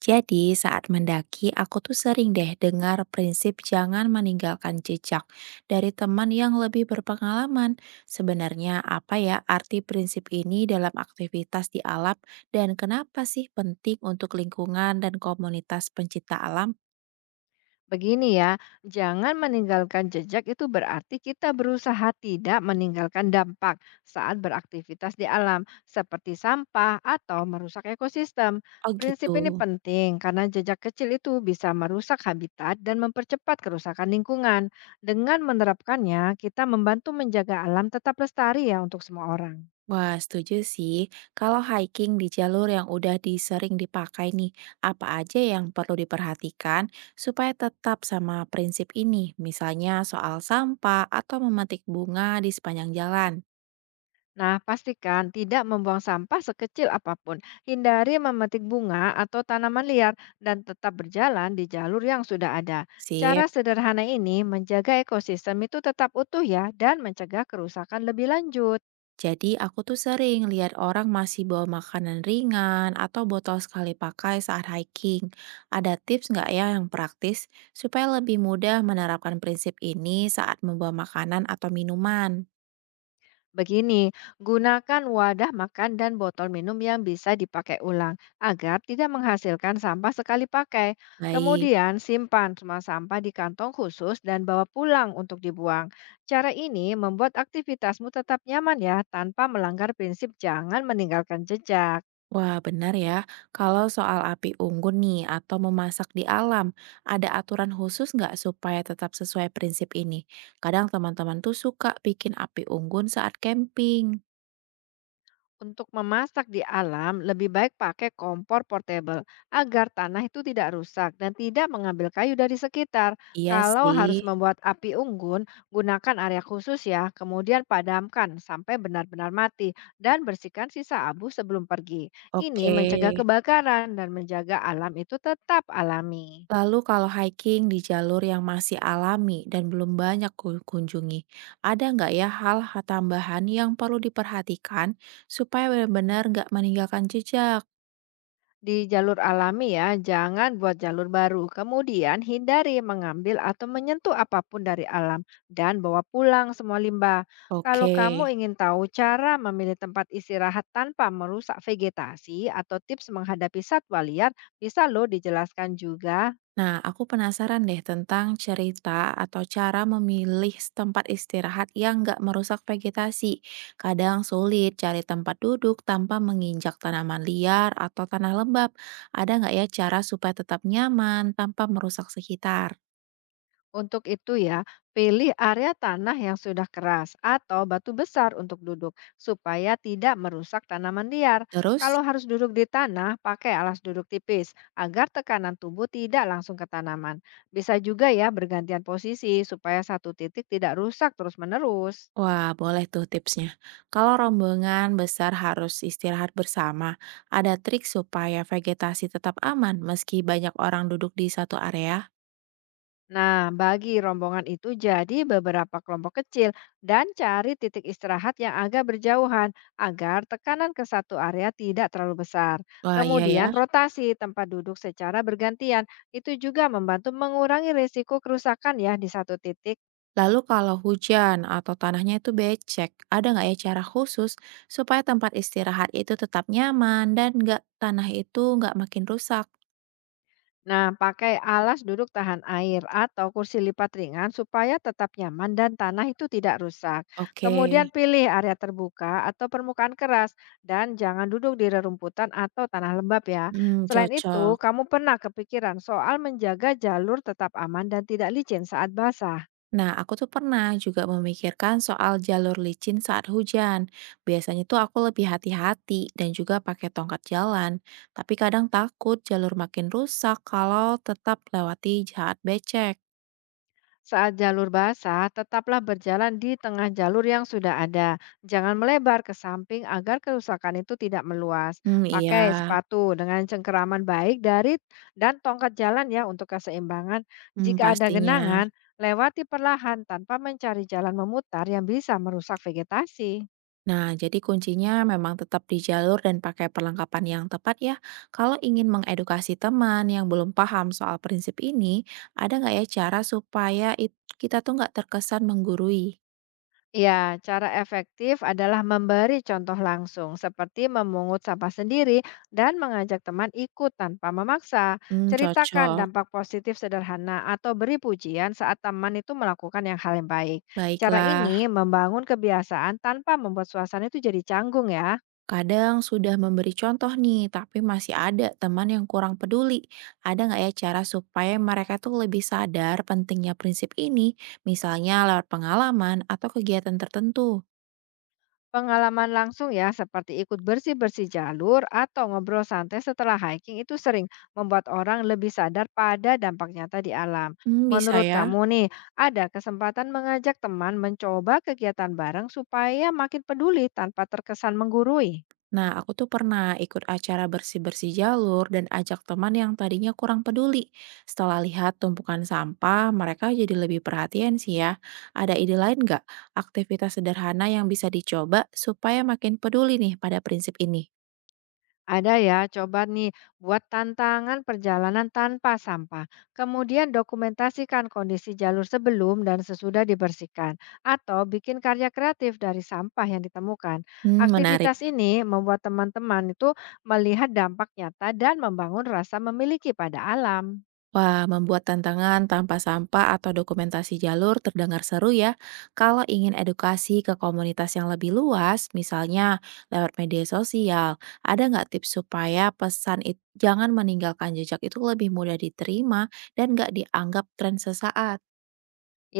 Jadi saat mendaki, aku tuh sering deh dengar prinsip jangan meninggalkan jejak dari teman yang lebih berpengalaman. Sebenarnya apa ya arti prinsip ini dalam aktivitas di alam dan kenapa sih penting untuk lingkungan dan komunitas pencinta alam? Begini ya, jangan meninggalkan jejak itu berarti kita berusaha tidak meninggalkan dampak saat beraktivitas di alam, seperti sampah atau merusak ekosistem. Oh Prinsip gitu. ini penting karena jejak kecil itu bisa merusak habitat dan mempercepat kerusakan lingkungan. Dengan menerapkannya, kita membantu menjaga alam tetap lestari ya untuk semua orang. Wah, setuju sih. Kalau hiking di jalur yang udah sering dipakai nih, apa aja yang perlu diperhatikan supaya tetap sama prinsip ini? Misalnya soal sampah atau memetik bunga di sepanjang jalan. Nah, pastikan tidak membuang sampah sekecil apapun. Hindari memetik bunga atau tanaman liar dan tetap berjalan di jalur yang sudah ada. Cara Sip. sederhana ini menjaga ekosistem itu tetap utuh ya dan mencegah kerusakan lebih lanjut. Jadi aku tuh sering lihat orang masih bawa makanan ringan atau botol sekali pakai saat hiking. Ada tips nggak ya yang praktis supaya lebih mudah menerapkan prinsip ini saat membawa makanan atau minuman? Begini, gunakan wadah makan dan botol minum yang bisa dipakai ulang agar tidak menghasilkan sampah sekali pakai. Baik. Kemudian, simpan semua sampah di kantong khusus dan bawa pulang untuk dibuang. Cara ini membuat aktivitasmu tetap nyaman ya, tanpa melanggar prinsip jangan meninggalkan jejak. Wah, benar ya. Kalau soal api unggun nih atau memasak di alam, ada aturan khusus nggak supaya tetap sesuai prinsip ini? Kadang teman-teman tuh suka bikin api unggun saat camping. Untuk memasak di alam, lebih baik pakai kompor portable agar tanah itu tidak rusak dan tidak mengambil kayu dari sekitar. Iya Kalau sih. harus membuat api unggun, gunakan area khusus ya, kemudian padamkan sampai benar-benar mati dan bersihkan sisa abu sebelum pergi. Ini Oke. mencegah kebakaran dan menjaga alam itu tetap alami. Lalu kalau hiking di jalur yang masih alami dan belum banyak kunjungi, ada nggak ya hal tambahan yang perlu diperhatikan supaya benar-benar nggak meninggalkan jejak? Di jalur alami ya, jangan buat jalur baru. Kemudian hindari mengambil atau menyentuh apapun dari alam dan bawa pulang semua limbah. Kalau Oke. kamu ingin tahu cara memilih tempat istirahat tanpa merusak vegetasi atau tips menghadapi satwa liar, bisa lo dijelaskan juga. Nah, aku penasaran deh tentang cerita atau cara memilih tempat istirahat yang nggak merusak vegetasi. Kadang sulit cari tempat duduk tanpa menginjak tanaman liar atau tanah lembab. Ada nggak ya cara supaya tetap nyaman tanpa merusak sekitar? Untuk itu ya, pilih area tanah yang sudah keras atau batu besar untuk duduk supaya tidak merusak tanaman liar. Terus, Kalau harus duduk di tanah, pakai alas duduk tipis agar tekanan tubuh tidak langsung ke tanaman. Bisa juga ya bergantian posisi supaya satu titik tidak rusak terus-menerus. wah boleh tuh tipsnya. Kalau rombongan besar harus istirahat bersama, ada trik supaya vegetasi tetap aman meski banyak orang duduk di satu area? Nah, bagi rombongan itu jadi beberapa kelompok kecil dan cari titik istirahat yang agak berjauhan agar tekanan ke satu area tidak terlalu besar. Wah iya ya. Kemudian rotasi tempat duduk secara bergantian itu juga membantu mengurangi risiko kerusakan ya di satu titik. Lalu kalau hujan atau tanahnya itu becek, ada nggak ya cara khusus supaya tempat istirahat itu tetap nyaman dan nggak tanah itu nggak makin rusak? Nah, pakai alas duduk tahan air atau kursi lipat ringan supaya tetap nyaman dan tanah itu tidak rusak. Oke, Kemudian pilih area terbuka atau permukaan keras dan jangan duduk di rerumputan atau tanah lembab ya. hmm, Selain itu, cocok. kamu pernah kepikiran soal menjaga jalur tetap aman dan tidak licin saat basah. Nah, aku tuh pernah juga memikirkan soal jalur licin saat hujan. Biasanya tuh aku lebih hati-hati dan juga pakai tongkat jalan. Tapi kadang takut jalur makin rusak kalau tetap lewati jahat becek. Saat jalur basah, tetaplah berjalan di tengah jalur yang sudah ada. Jangan melebar ke samping agar kerusakan itu tidak meluas. Hmm, iya. Pakai sepatu dengan cengkeraman baik dari dan tongkat jalan ya untuk keseimbangan. Hmm, Jika ada pastinya. genangan, lewati perlahan tanpa mencari jalan memutar yang bisa merusak vegetasi. Nah, jadi kuncinya memang tetap di jalur dan pakai perlengkapan yang tepat ya. Kalau ingin mengedukasi teman yang belum paham soal prinsip ini, ada nggak ya cara supaya kita tuh nggak terkesan menggurui? Ya, cara efektif adalah memberi contoh langsung, seperti memungut sampah sendiri dan mengajak teman ikut tanpa memaksa. Hmm, Ceritakan cocok. dampak positif sederhana atau beri pujian saat teman itu melakukan yang hal yang baik. Cara Baiklah, ini membangun kebiasaan tanpa membuat suasana itu jadi canggung ya. kadang sudah memberi contoh nih, tapi masih ada teman yang kurang peduli. Ada nggak ya cara supaya mereka tuh lebih sadar pentingnya prinsip ini, misalnya lewat pengalaman atau kegiatan tertentu? Pengalaman langsung ya, seperti ikut bersih-bersih jalur atau ngobrol santai setelah hiking itu sering membuat orang lebih sadar pada dampak nyata di alam. Hmm, bisa Menurut ya. kamu nih, ada kesempatan mengajak teman mencoba kegiatan bareng supaya makin peduli tanpa terkesan menggurui? Nah, aku tuh pernah ikut acara bersih-bersih jalur dan ajak teman yang tadinya kurang peduli. Setelah lihat tumpukan sampah, mereka jadi lebih perhatian sih ya. Ada ide lain nggak? Aktivitas sederhana yang bisa dicoba supaya makin peduli nih pada prinsip ini. Ada ya, coba nih buat tantangan perjalanan tanpa sampah. Kemudian dokumentasikan kondisi jalur sebelum dan sesudah dibersihkan. Atau bikin karya kreatif dari sampah yang ditemukan. Hmm, menarik. Aktivitas ini membuat teman-teman itu melihat dampak nyata dan membangun rasa memiliki pada alam. Wah, membuat tantangan tanpa sampah atau dokumentasi jalur terdengar seru ya. Kalau ingin edukasi ke komunitas yang lebih luas, misalnya lewat media sosial, ada nggak tips supaya pesan itu jangan meninggalkan jejak itu lebih mudah diterima dan nggak dianggap tren sesaat?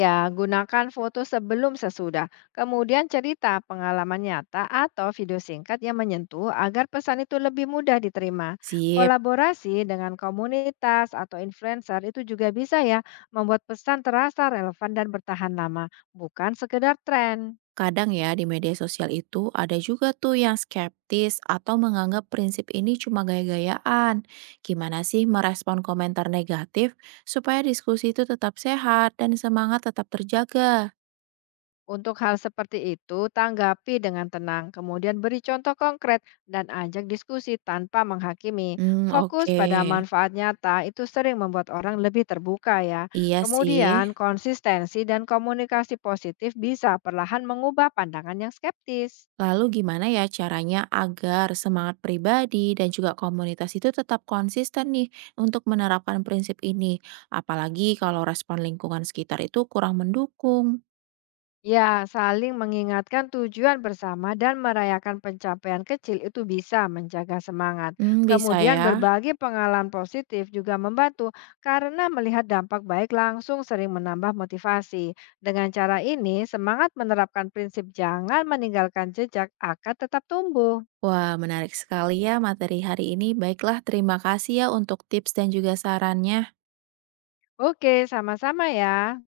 Ya, gunakan foto sebelum sesudah. Kemudian cerita pengalaman nyata atau video singkat yang menyentuh agar pesan itu lebih mudah diterima. Sip. Kolaborasi dengan komunitas atau influencer itu juga bisa ya membuat pesan terasa relevan dan bertahan lama, bukan sekedar tren. Kadang ya di media sosial itu ada juga tuh yang skeptis atau menganggap prinsip ini cuma gaya-gayaan. Gimana sih merespon komentar negatif supaya diskusi itu tetap sehat dan semangat tetap terjaga? Untuk hal seperti itu, tanggapi dengan tenang, kemudian beri contoh konkret dan ajak diskusi tanpa menghakimi. Hmm, Fokus oke. pada manfaat nyata itu sering membuat orang lebih terbuka ya. Iya Kemudian, sih. konsistensi dan komunikasi positif bisa perlahan mengubah pandangan yang skeptis. Lalu gimana ya caranya agar semangat pribadi dan juga komunitas itu tetap konsisten nih untuk menerapkan prinsip ini? Apalagi kalau respon lingkungan sekitar itu kurang mendukung. Ya, saling mengingatkan tujuan bersama dan merayakan pencapaian kecil itu bisa menjaga semangat. Hmm, bisa Kemudian ya. berbagi pengalaman positif juga membantu karena melihat dampak baik langsung sering menambah motivasi. Dengan cara ini, semangat menerapkan prinsip jangan meninggalkan jejak akan tetap tumbuh. Wah, menarik sekali ya materi hari ini. Baiklah, terima kasih ya untuk tips dan juga sarannya. Oke, sama-sama ya.